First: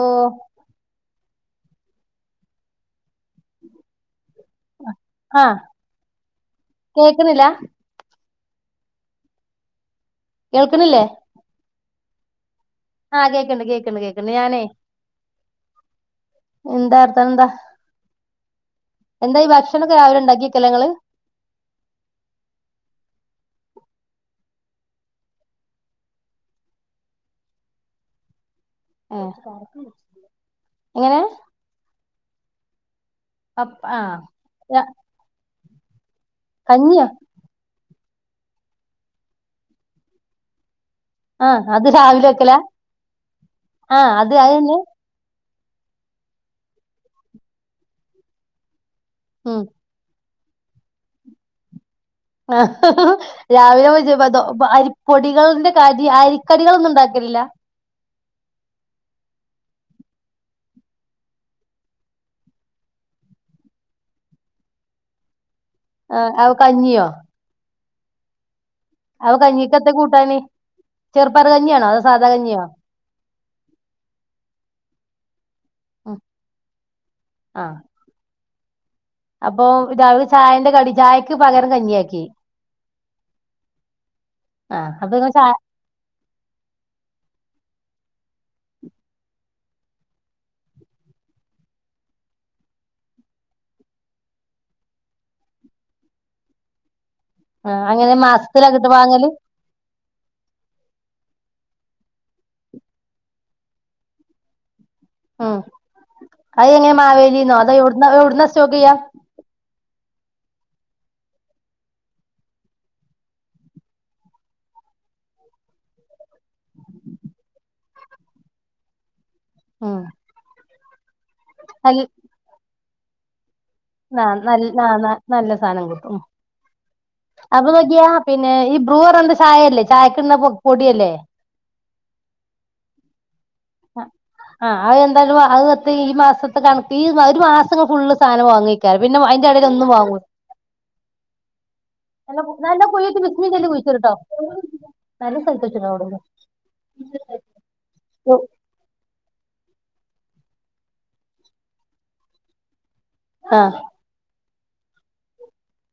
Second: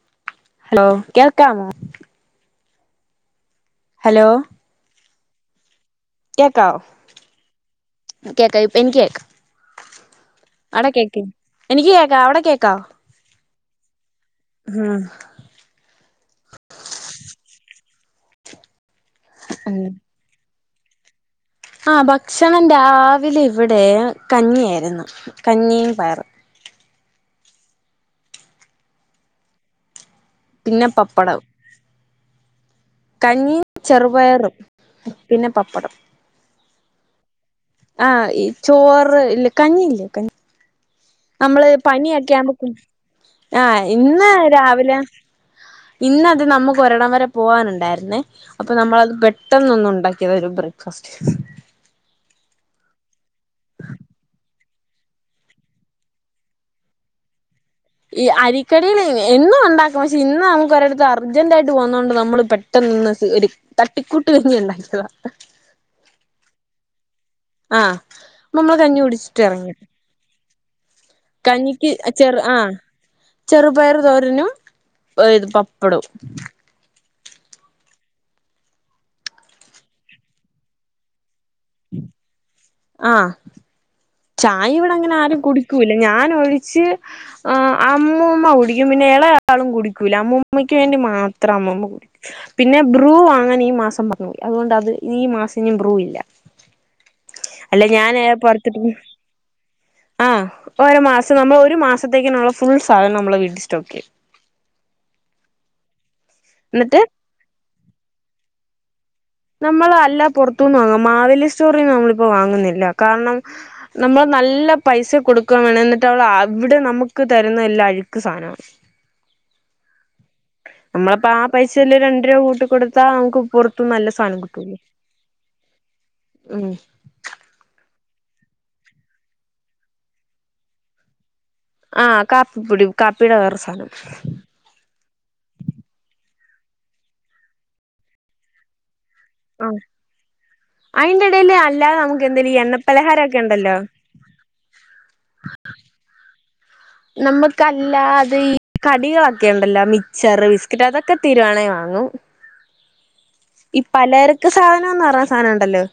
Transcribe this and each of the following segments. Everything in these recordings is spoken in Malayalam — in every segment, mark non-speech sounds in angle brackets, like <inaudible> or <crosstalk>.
ഓ ഹലോ കേ കാമോ ഹലോ ഹാ കേക്കുന്നില്ലാ കേക്കാ ഇപ്പ എനിക്ക് കേക്ക ആട കേക്ക എനി കേക്കാം അവിടെ കേക്കാ ആ കേക്കണ്ട് കേക്കണ്ട് കേക്കണ്ട് ഞാനേ ഉം എന്താ അർത്ഥം എന്താ എന്താ ഈ ഭക്ഷണൊക്കൊ രാവിലെ ഉണ്ടാക്കി കേലങ്ങള് ആ ഭക്ഷണം രാവിലെ ഇവിടെ കഞ്ഞിയായിരുന്നു കഞ്ഞിയും പയറും ഏ പിന്നെ പപ്പടം കഞ്ഞീ പപ്പ് ആഹ് ചെറുപയറും പിന്നെ പപ്പടം അന്യ ആ ഈ ചോറ് ഇല്ലേ കഞ്ഞി ഇല്ലേ കഞ്ഞി ആഹ് നമ്മള് അത് രാവിലെ പനിയൊക്കെ വെക്കലാ ആകുമ്പോ ആ ആഹ് ഇന്ന് അത് അതന്നെ രാവിലെ ഇന്ന് അത് നമുക്ക് ഒരിടം വരെ പോകാനുണ്ടായിരുന്നേ അപ്പൊ നമ്മളത് ഉം പെട്ടെന്നൊന്നുണ്ടാക്കി ബ്രേക്ഫാസ്റ്റ് ആഹ രാവിലെ <unintelligible> പൊടികളിന്റെ കാരി അരിക്കടികളൊന്നും ഉണ്ടാക്കലില്ല ഈ അരിക്കടിൽ എന്നും ഉണ്ടാക്കും പക്ഷെ ഇന്ന് നമുക്ക് ഒരിടത്ത് അർജന്റ് ആയിട്ട് പോവതോണ്ട് നമ്മൾ പെട്ടെന്ന്ഒന്ന് ഒരു തട്ടിക്കൂട്ട് കഞ്ഞി ഉണ്ടാക്കിയതാ ആ അവ കഞ്ഞിയോ ആഹ അവ കഞ്ഞികെന്താ കൂട്ടാനെ കഞ്ഞിക്ക് ചെറു ആഹ ചെറുപയർ തോരനും ഇത് പപ്പാ- ടോം ആ അപ്പൊ ഇത ചായന്റെ കടി ചായ ക്ക് പകരം കഞ്ഞിയ ആക്കി ആ ചായ ഇവിടെ അപ്പൊ അങ്ങനെ നിങ്ങൾ ആരും ചായ കുടിക്കൂല്ല ഞാൻ ഒഴിച്ച് ആ അമ്മൂമ്മ കുടിക്കും പിന്നെ ഇളയാളും കുടിക്കൂല അമ്മൂമ്മയ്ക്ക് വേണ്ടി മാത്രം അമ്മുമ്മ കുടിക്കും പിന്നെ ബ്രൂ വാങ്ങാൻ ഈ മാസം മറന്ന് പോയി അതുകൊണ്ട് അത് ഈ മാസം ബ്രൂ ഇല്ല ആ അങ്ങനെ മാസത്തിലകത്ത് ആഹ ഒരോ മാസം നമ്മൾ ഒരു മാസത്തേക്കിനുള്ള ഫുൾ സാധനം നമ്മൾ വീട്ടിൽ സ്റ്റോക്ക് ചെയ്യും ആ അത്ങ്ങനെ എന്നിട്ട് മാവേലിന്നോ അതാ എവി- എവിടന്നാ സ്റ്റോക്ക് ചെയ്യാ നമ്മൾ അല്ല പുറത്തുനിന്ന് വാങ്ങാം മാവേലി സ്റ്റോറിൽന്ന് നമ്മളിപ്പോ വാങ്ങുന്നില്ല കാരണം നമ്മൾ നല്ല പൈസ കൊടുക്കൻ വേണം എന്നിട്ട് അവള് അവിടെ നമുക്ക് തരുന്ന എല്ലാ അഴുക്ക് സാധനമാണ് ഉം നമ്മളപ്പോ ആ പൈസയില് അൽ രണ്ട രൂപ കൂട്ടികൊടുത്ത് പകുപ്പുരുത് ആ ന ആ നല്ല സാധനം കിട്ടും ഉം അപ്പൊ നോക്കിയാ പിന്നെ ഈ ബ്രൂപറയാണ ചായയല്ലേ ചായക്കിടുന്നൊ പൊടിയല്ലേ ആഹ് കാപ്പിപ്പൊടി കാപ്പീടെ വേറെ സാധനം ആ അ വെന്തായാലും അത്തെ ഈ മാസത്തെ ണ് ഈ ഒരു മാസങ്ങള് ഫുള് സാധനം വാങ്ങിക്കാർ പിന്നെ അയിന്റെ ഇടയിൽ ആഹ് ഒന്നും വാങ്ങൂല്ല അയിന്റെ ഇടയിൽ അല്ലാതെ നമുക്ക് എന്തേലും ഈ നല്ലയിട്ട് എണ്ണപ്പലഹാരമൊക്കെ വിമല്ല ഉണ്ടല്ലോ കുഴിച്ച കേട്ടോ നല്ല സന്തോഷട്ടോ അവിടെ നമ്മക്കാല്ലാ- ല്ലത് ഈ കടികൾ ക്കണ്ടല്ലോ മിച്ചാർ ബിസ്ക്കറ്റ് അതൊക്കെ തീരുവാണെ വാങ്ങൂ ആ ഈ പലർ- ക്ക്‌ സാധനം എന്ന് പറന്നാ സാധനം ഉണ്ടല്ലോ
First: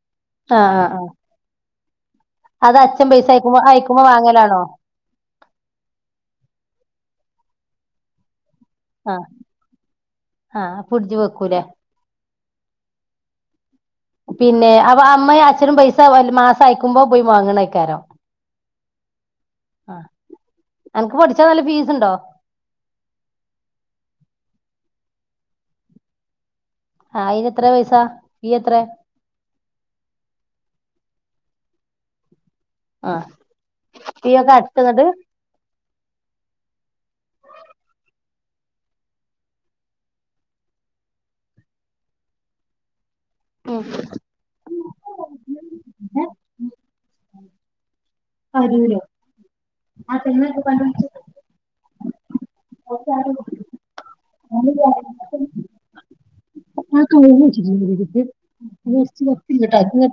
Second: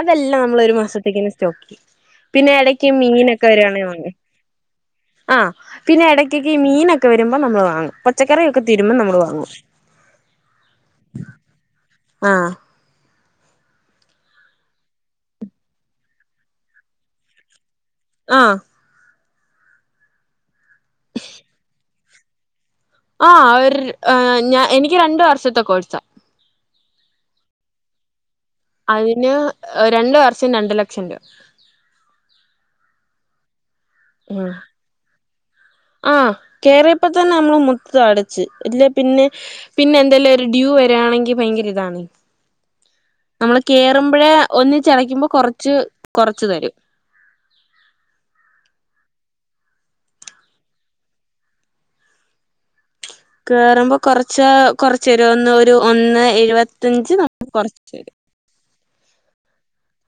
അതല്ലാം ആ നമ്മൾ ഒരു ആ മാസത്തേക്കെഅങ്ങ് സ്റ്റോക്ക് ചെയ്യും പിന്നെ അത് ഇടക്ക് അച്ഛൻ പൈസ മീനൊക്കെ അയക്കുമ്പോ അയക്കുമ്പോ വരുവാണെങ്കിൽ വാങ്ങലാണോ ആ പിന്നെ ഇടക്കൊക്കെ ഈ മീനൊ രുമ്പോ നമ്മൾ വാങ്ങും പച്ചക്കറിയൊ ആആ ഫ്രിഡ്ജി വെക്കൂലേ ആ പിന്നെ അപ്പ അമ്മയും അച്ഛനും പൈസ മാസം അയക്കുമ്പോ പോയി വാങ്ങണ ആ ആ എനക്ക് പഠിച്ചാ നല്ല ഫീസ് ഉണ്ടോ ആ ഒരു ഞ എനിക്ക് രണ്ടു വർഷത്തെ കോഴ്സാ ആ അയിന് എത്ര പൈസാ അതിന് രണ്ട വർഷം രണ്ടു ലക്ഷം രൂപ ആ ഫീ ഉം ഒക്കെ അടച്ചന്നിട്ട് ആ കേറിയ ഇപ്പ തന്നെ നമ്മള് മൊത്തൊമടച്ച് അല്ലെ പിന്നെ പിന്നെ എന്തെല്ല ഒരു ഡ്യൂ വരിയാണെങ്കി ഭയങ്കര ഇതാണ് നമ്മള് ഉം കേയറുമ്പോഴ ഒന്നിച്ചിടയ്ക്കുമ്പോ കൊറച്ച് കൊറച്ച് തരും <unintelligible> ആ കേയറ്മ്പോ കുറച്ച് കുറച്ച് ഒരു ഒന്ന് ഒരു എഴുപത്തി <unintelligible> <unintelligible> <unintelligible>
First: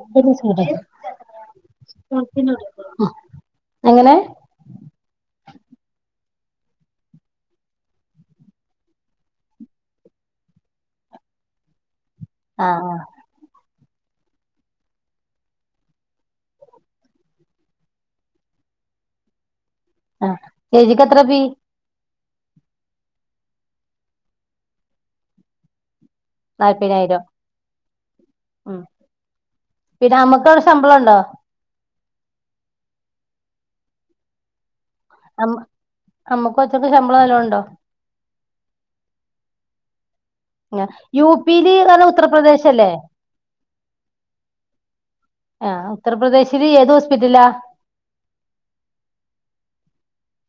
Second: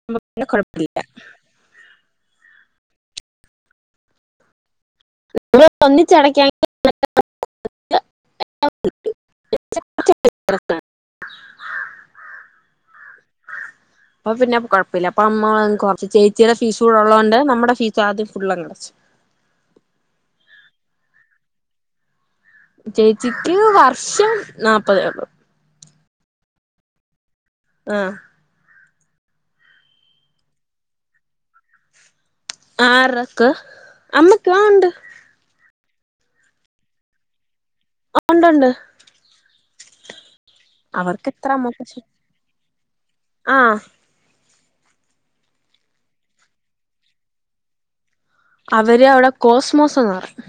അപ്പൊ പിന്നെ കൊഴപ്പല്ല ആ എങ്ങനെ നമ്മ ഒന്നിച്ചടക്കാങ്കിൽ <unintelligible> ആ ആ അപ്പൊ പിന്നെ കുഴപ്പമില്ല അപ്പൊ അമ്മ കുറച്ച് ചേച്ചിയുടെ ഫീസ് കൂടെള്ളതോണ്ട് നമ്മുടെ ഫീസ് ആദ്യം ഫുള്ളങ്ങടച്ചു ആ ചേച്ചിക്ക്ത്ര ഫീ ചേച്ചിക്ക് വർഷം നാല്പതേയുള്ളൂ നാല്പതിനായിരോ ആ ഉം പിന്നെ നമ്മക്കവിടെ ശമ്പളമുണ്ടോ ആറക്ക് അമ്മക്ക് ഉം ഉണ്ട് മ്മ അമ്മക്ക് അച്ചക്ക ശമ്പളം വല്ലോണ്ടോ ആ ഉണ്ട്ണ്ട് യു എത്ര പി യില് അമ്മക്ക് എന്ന ഉത്തർപ്രദേശല്ലേ ആ ആ ഉത്തർപ്രദേശില് ഏത് ഹോസ്പിറ്റലാ അവര് അവിടെ കോസ്മോസ്ന്ന് പറയും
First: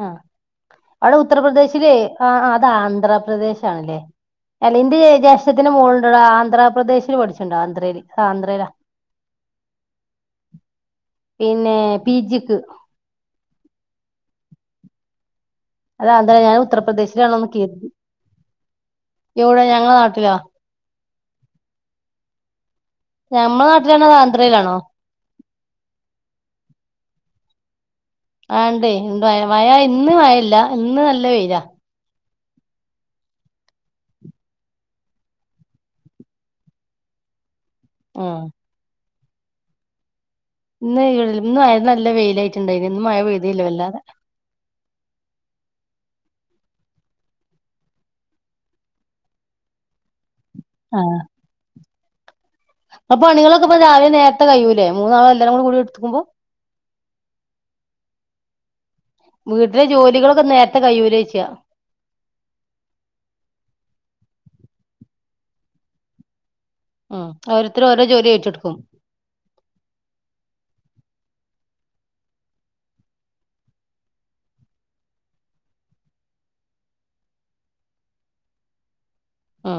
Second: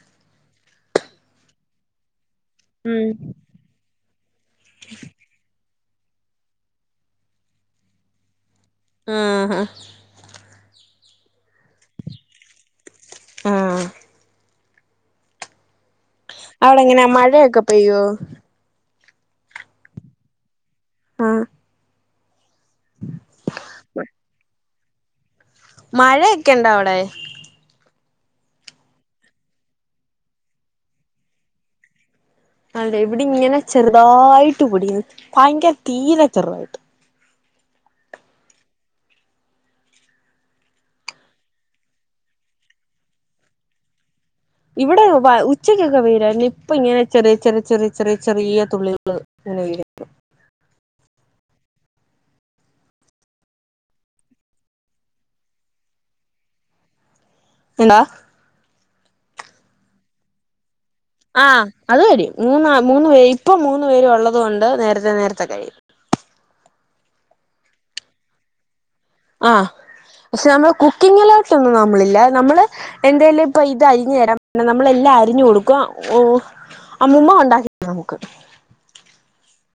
ആ അവിടെ ഉത്തർപ്രദേശിലെ ആ അത് ഉം ആന്ധ്രാപ്രദേശ് ആണല്ലേ അല്ല ഇന്റ ജേഷ്ഠ ഇതിന് മുകളിലുള്ള ആന്ധ്രാപ്രദേശിൽ പഠിച്ചിണ്ടോ ആന്ധ്രയി ആന്ധ്രയില മ്മ്ഹ് പിന്നെ പിജിക്ക് ആഹ് അത ആന്ധ്ര ഞാൻ അവിടെ എങ്ങനെ ഉത്തർപ്രദേശിലാണോന്ന് മഴയൊക്കെ കരുതി പെയ്യോ എവിടെ ഞങ്ങള നാട്ടിലോ ആ ഞമ്മ നാട്ടിലാണോ അതോ ആന്ധ്രയിലാണോ മഴയൊക്കെ ഉണ്ടോ അവിടെ ആ ഉണ്ടേയ് മഴ ഇന്ന് മഴ ഇല്ല ഇന്ന് നല്ല വെയിലാ ആണല്ലേ ഇവിടിങ്ങന ചെറുതായിട്ട് പൊടിയണ് ഭയങ്കര തീരെ ചെറുതായിട്ട് മ് ഇന്ന് <unintelligible> ഇന്ന് ഇന്ന് നല്ല വെയിലായിട്ടുണ്ടായിരുന്നു ഇന്ന് മഴ പെയ്തില്ല വല്ലാതെ ഇവിടെ വ ഉച്ചക്കൊക്കെ വെയിലായിരുന്നു ഇപ്പൊ ഇങ്ങനെ ചെറിയ ചെറിയ ചെറിയ ചെറിയ ചെറിയ തുള്ളികള് ഇങ്ങനെ വീഴുന്നു ആ അപണികളൊക്കെ ഇപ്പൊ രാവിലെ നേരത്തെ കഴിയൂലെ മൂന്നാളും എല്ലാരും കൂടി എടുത്ത്ക്കുമ്പോ എന്താ വീട്ടിലെ ജോലികളൊക്കെ നേ ആ അത് വരും മൂന്നാ മൂന്ന്പേ ഇപ്പം മൂന്ന് പേര് ഉള്ള തുകൊണ്ട് നേരത്തെ നേരത്തെ കഴിയും ഉം ഓരോരുത്തര് ഓരോ ജോലി ഏറ്റെടുക്കും ആ പക്ഷെ നമ്മള് കുക്കിങ്ങിലോട്ടൊന്നും നമ്മളില്ല നമ്മള് എന്തേലും ഇപ്പൊ ഇത് അരിഞ്ഞു തരാൻ പറഞ്ഞനമ്മളെല്ലാം അരിഞ്ഞു കൊടുക്ക-ഓഹ് അമ്മൂമ്മ ഒണ്ടാക്കി തരും നമുക്ക് അ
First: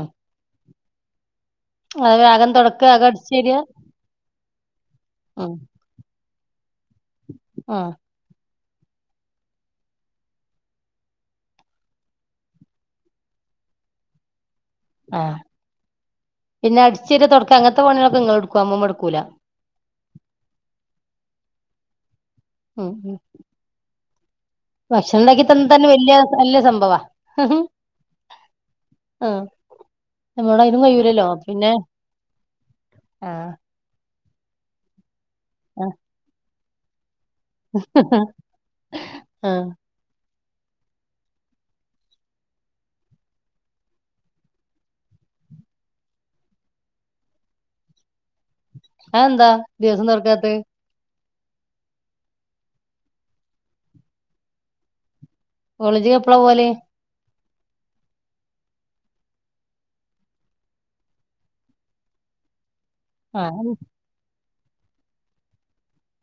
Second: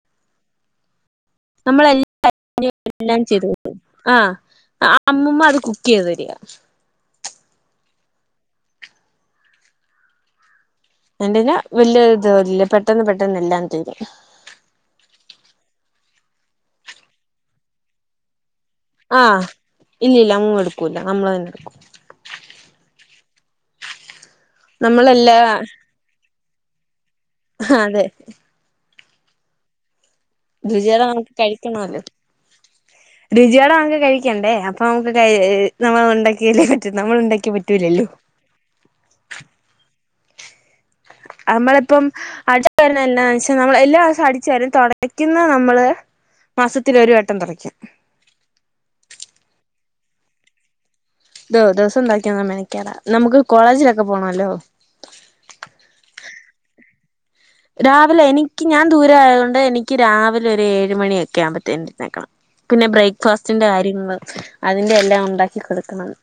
നമ്മള് എല്ല <unintelligible> തൊടക്കാ അകം എല്ലാം ചെയ്ത് അടിച്ചേരാ ആഹ് അമ്മൂമ്മ ഉം അത് കുക്കെയ്ത് തരിക ആഹ് എൻ്റെന് വെല്യ ജോലി ഇല്ല പെട്ടെന്ന് പെട്ടെന്ന് എല്ലാം തീരും ആഹ് പിന്നെ അടിച്ചുവാരി തൊടക്ക അങ്ങൻത്തെ പണിയാളൊക്കെ ങ്ങള്ട് ആഹ് ഇല്ലില്ല അമ്മൂമ്മ എടുക്കൂല്ല നമ്മള് തന്നെ എടുക്കും ഉം ഉം ഭക്ഷണം നമ്മളെല്ലാ ണ്ടാക്കി തന്നതെന്നെ വെല്യ വെല്യ സംഭവ ആഹ് അതെ ആഹ് നമ്മളോട് അയിനും രുചിയോടെ കഴിയൂലല്ലോ നമുക്ക് പിന്നെ കഴിക്കണോലോ ആഹ് രുചിയോടെ നമുക്ക് കഴി ക്കണ്ടേ അപ്പൊ നമുക്ക് <unintelligible> ആഹ് നമ്മൾ ഉണ്ടാക്കിയേൽ ച്ച് നമ്മൾ ഉണ്ടാ ആഹ് നമ്മളിപ്പം അടിച്ചു വരുന്ന എന്താന്ന്വച്ച നമ്മള് എല്ലാദിവസവും അടിച്ചു വാരും തുടയ്ക്കുന്നത് നമ്മള് മാസത്തില് ഒരു വട്ട തുടക്ക അതെന്താ ദിവസവും തുടയ്ക്കാത്തത്. ദ്-ദിവസം <unintelligible> മെനക്കേട നമുക്ക് കോളേജിലൊക്കെ പോണോല്ലോ. കോളേജി എപ്പളാ പോവല്? രാവിലെ എനിക്ക് ഞാൻ ദൂര ആയത് കൊണ്ട് എനിക്ക് രാവിലെ ഒരു ഏഴ് മണിയൊക്കെ ആവുമ്പത്തേനും നേക്കണം. പിന്നെ ആഹ് ബ്രേക്ക്ഫാസ്റ്റിന്റെ കാര്യങ്ങള് അതിൻ്റെ എല്ലാം ഉണ്ടാക്കി കൊടുക്കണംന്ന്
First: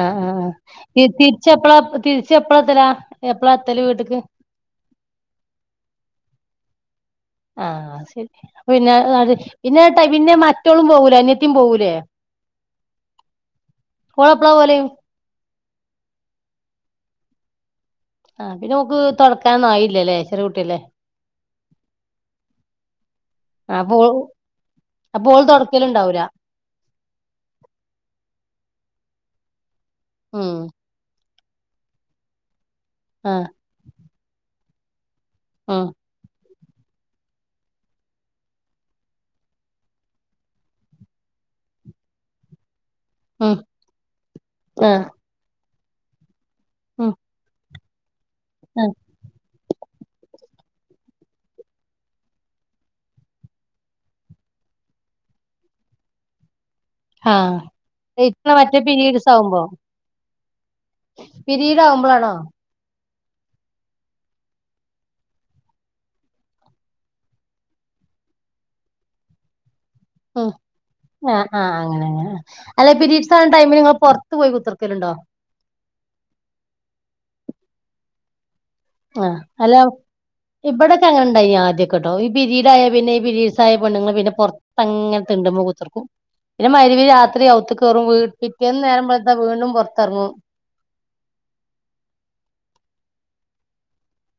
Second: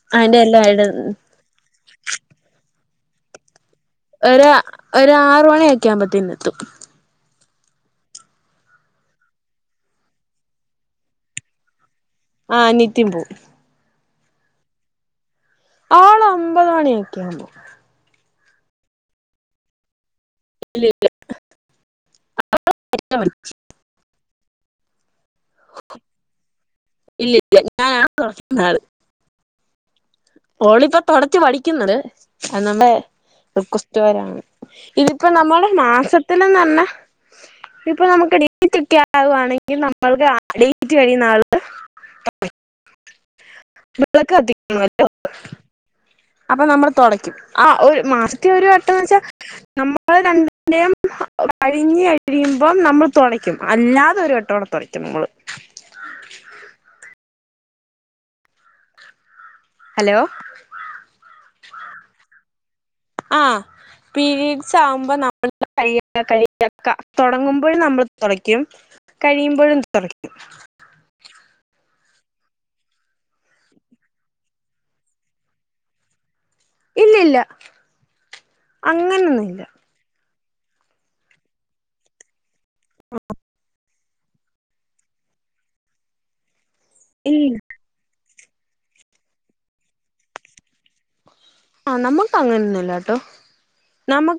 ആ ആആ തിരിച്ചപ്പള തിരിച്ചപ്പളാത്തലാ എപ്പള ഒരു ഒരു ആറു മണിക്കെ ആവുമ്പോത്തിന് ത്തും ആ ശരി പിന്നെ പിന്നെട്ട പിന്നെ മറ്റോളും പോകൂലെ അനിയത്തീം പോകൂലേ ആ അനിയത്തീം പോവും ഓളെപ്പളാ പോവൽ ആള് അമ്പത് മണിയൊക്കെവുമ്പോ ആ പിന്നെഓക് തോടക്കാനൊന്നും ആയില്ലല്ലേ ചെറിയെ കുട്യല്ലേ ആ പോൾ അപ്പോഓള് തുടക്കലുണ്ടാവുല ഇല്ലില്ല ഞാനാണ് ഹോളിപ്പ തൊട ച്ച് പഠിക്കുന്നത് അത് നമ്മുടെ ആഹ് റിക്വസ്റ്റുകാരാണ് ഇത് ഇപ്പൊ നമ്മുൾ ഉം മാസത്തില് <unintelligible> ഇപ്പൊ നമുക്ക് ഡേറ്റ് ഒക്കെ ആവുവാണെങ്കിൽ നമ്മൾക്ക് ഡേറ്റ് കഴിയുന്ന ആള് വിളക്ക് കത്തിക്കണല്ലോ അ അപ്പൊ നമ്മൾ തുടയ്ക്കും ആ ഒരു മാർസ് <unintelligible> ഒരു ആഹ് വട്ടെന്ന് വെച്ചാൽ നമ്മള് രണ്ടം <unintelligible> കഴിഞ്ഞ കഴിയുമ്പം നമ്മൾ തുടയ്ക്കും അല്ലാതെ ഒരു വട്ടോടെ തുടയ്ക്കും നമ്മള് ആ ഇ മറ്റേ പിരീഡ്സ് ആവുമ്പോളോ ഹലോ പിരീഡ് ആവുമ്പോളാണോ ആ പീരീഡ്‌സ് ആവുമ്പോ നമ്മൾ ക കഴ തുടങ്ങുമ്പോഴും നമ്മൾ തുടയ്ക്കും കഴിയുമ്പോഴും തു ഉം ആഹ ആഹ അ അ അല്ലെ പിരീഡ്സ് ആവണ ടൈമിൽ നിങ്ങൾ പുറത്തു പോയി കുത്തിർക്കലുണ്ടോ? ഇല്ലില്ല അങ്ങനൊന്നും ഇല്ല. ഇവിടൊക്കെ അങ്ങനെ ഇണ്ടായിനി ആദ്യൊക്കെട്ടോ ഈ പിരീഡായ പിന്നെ ഈ പിരീഡസ് ആയ പെണ്ണുങ്ങള് പിന്നെ പുറത്തങ്ങനെ തിണ്ടുമ്മേ കുത്തിർക്കും. പിന്നെ മരുവി രാത്രി ഇല്ല ഔത്ത്കയറും വീ പിറ്റേന്ന് നേരംവെള്ത വീണ്ടും പൊറത്തറങ്ങും ആഹ നമ്മുക്ക് അങ്ങനെന്നൂല്ലാട്ടോ നമ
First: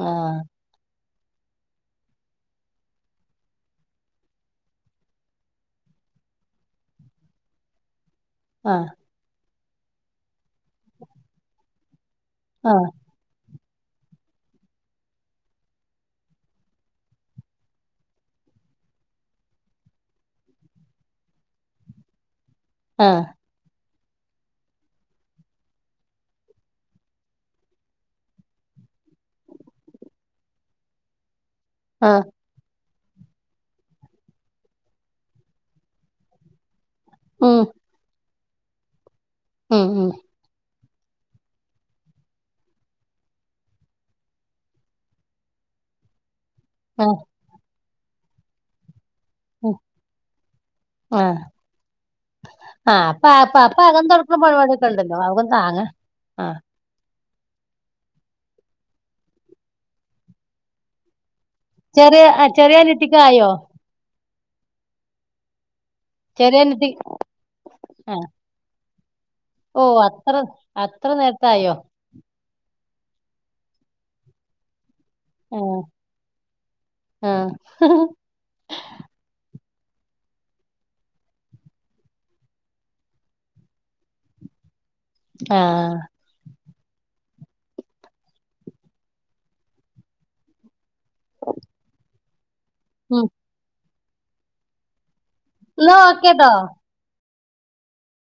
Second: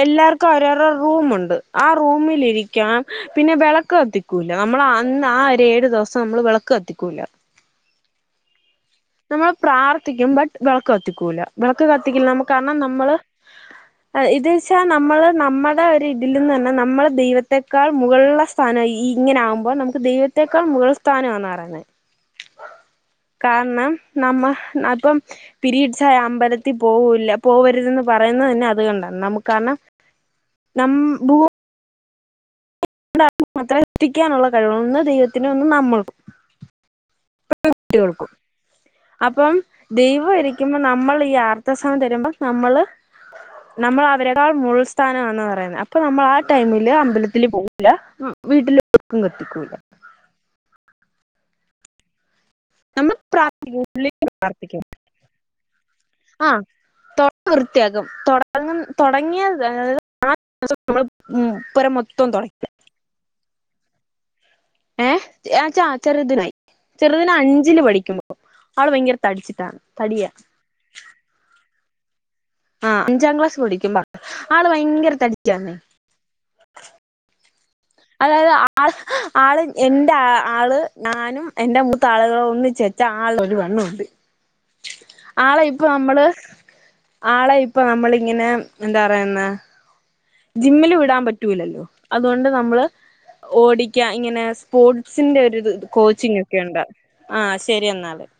ആഹ് എല്ലാർക്കുംഅവരോർരോ റൂമുണ്ട് ആ റൂമിലിരിക്കാൻ പിന്നെ വിളക്ക് കത്തിക്കൂല നമ്മൾ അന്ന് ആ ഒരു ഏഴ് ദിവസം നമ്മൾ വിളക്ക് കത്തിക്കൂല ആ നമ്മൾ പ്രാർത്ഥിക്കും ബട് വിളക്ക് കത്തിക്കൂല്ല വിളക്ക് ക എ നമ്മുക്ക് കാരണം ആഹ് നമ്മള് ഇത ച്ചാ നമ്മള് നമ്മുടെ ഒരു ഇതിലിന്ന് പറഞ്ഞ നമ്മള് ദൈവത്തക്കാൾ മുകളിലുള്ള സ്ഥാനം ഈ ഇങ്ങനെ ആകുമ്പോൾ നമുക്ക് ദൈവത്തെക്കാൾ മുകൾ സ്ഥാനമാന്ന് പറയുന്നത് ആഹ് കാരണം നമ്മ ഇപ്പം പിരീഡ്സായ അമ്പലത്തിൽ പോവൂല്ല പോവരുതെന്ന് പറയുന്നത് തന്നെ അത് കണ്ടാണ് നമുക്ക് കാരണം നമ് ഭൂ ആഹ മാത്ര സൃഷ്ടിക്കാനുള്ള കഴിവ ഒന്ന് ദൈവത്തിന്റെ ഒന്നും നമ്മൾക്കും ഉം ട്ടികൾക്കും അപ്പം ഉം ഉം ദൈവം ഇരിക്കുമ്പ നമ്മൾ ഈ ആർത്തവ സമം തരുമ്പോൾ നമ്മള് നമ്മൾ അവരെക്കാൾ മുൾ സ്ഥാനാന്ന് പറയുന്നത് അപ്പൊ നമ്മൾ ആ ടൈമില് ആഹ് അമ്പലത്തിൽ പോകും ല്ലാ വീട്ടില ളക്കും കത്തിക്കൂല ആഹ ആഹ് നമ്മൾ അപ്പപ്പ അപ്പ അകം തുടക്കുന്ന പരിപാടി പ്രാർത്ഥിക്കും ഒക്കെ ഉണ്ടല്ലോ അകും താങ്ങ ആ തൊട വൃത്തിയാക്കും തുടങ്ങും തുടങ്ങിയ ആ ദിവസം നമ്മൾ ചെറിയ ചെറിയ നെട്ടിക്ക ആയോ ഏ അഛ ചെറുതിനിനായി ചെറിയ അനിയത്തി ചെറുതിന് അഞ്ചില് പഠിക്കുമ്പോൾ ആള് ഭയങ്കര തടിച്ചിട്ടാണ് ഓ തടിയാ അത്ര അത്ര നേരത്തായോ? ആഹ് അഞ്ചാം ക്ലാസ് പടിക്കുമ്പ ആള് ഭയങ്കര തടിക്കാണ് ആഹ് ആഹ് അതായത് ആ ആള് എന്റെ ആള് ഞാനും എന്റെ മൂത്ത ആളുകളും ഒന്നിച്ചേച്ച ആൾ ഒരു വണ്ണംണ്ട് ആളെ ഇപ്പൊ ആഹ് നമ്മള് ആളെ ഇപ്പൊ നമ്മളിങ്ങനെ എന്താ പറയുന്ന ജിമ്മില് വി ടാൻ പറ്റൂല്ലല്ലോ അതുകൊണ്ട് നമ്മള് ഉം ഓടി ക്ക ഇങ്ങനെ സ്പോർട് സിന്റെ ഒരു ഇത് ത എന്നാ ഓക്കേട്ടോ കോച്ചിങ്ങൊക്കെ ഒണ്ട് ആഹ് ശെരി എന്നാല്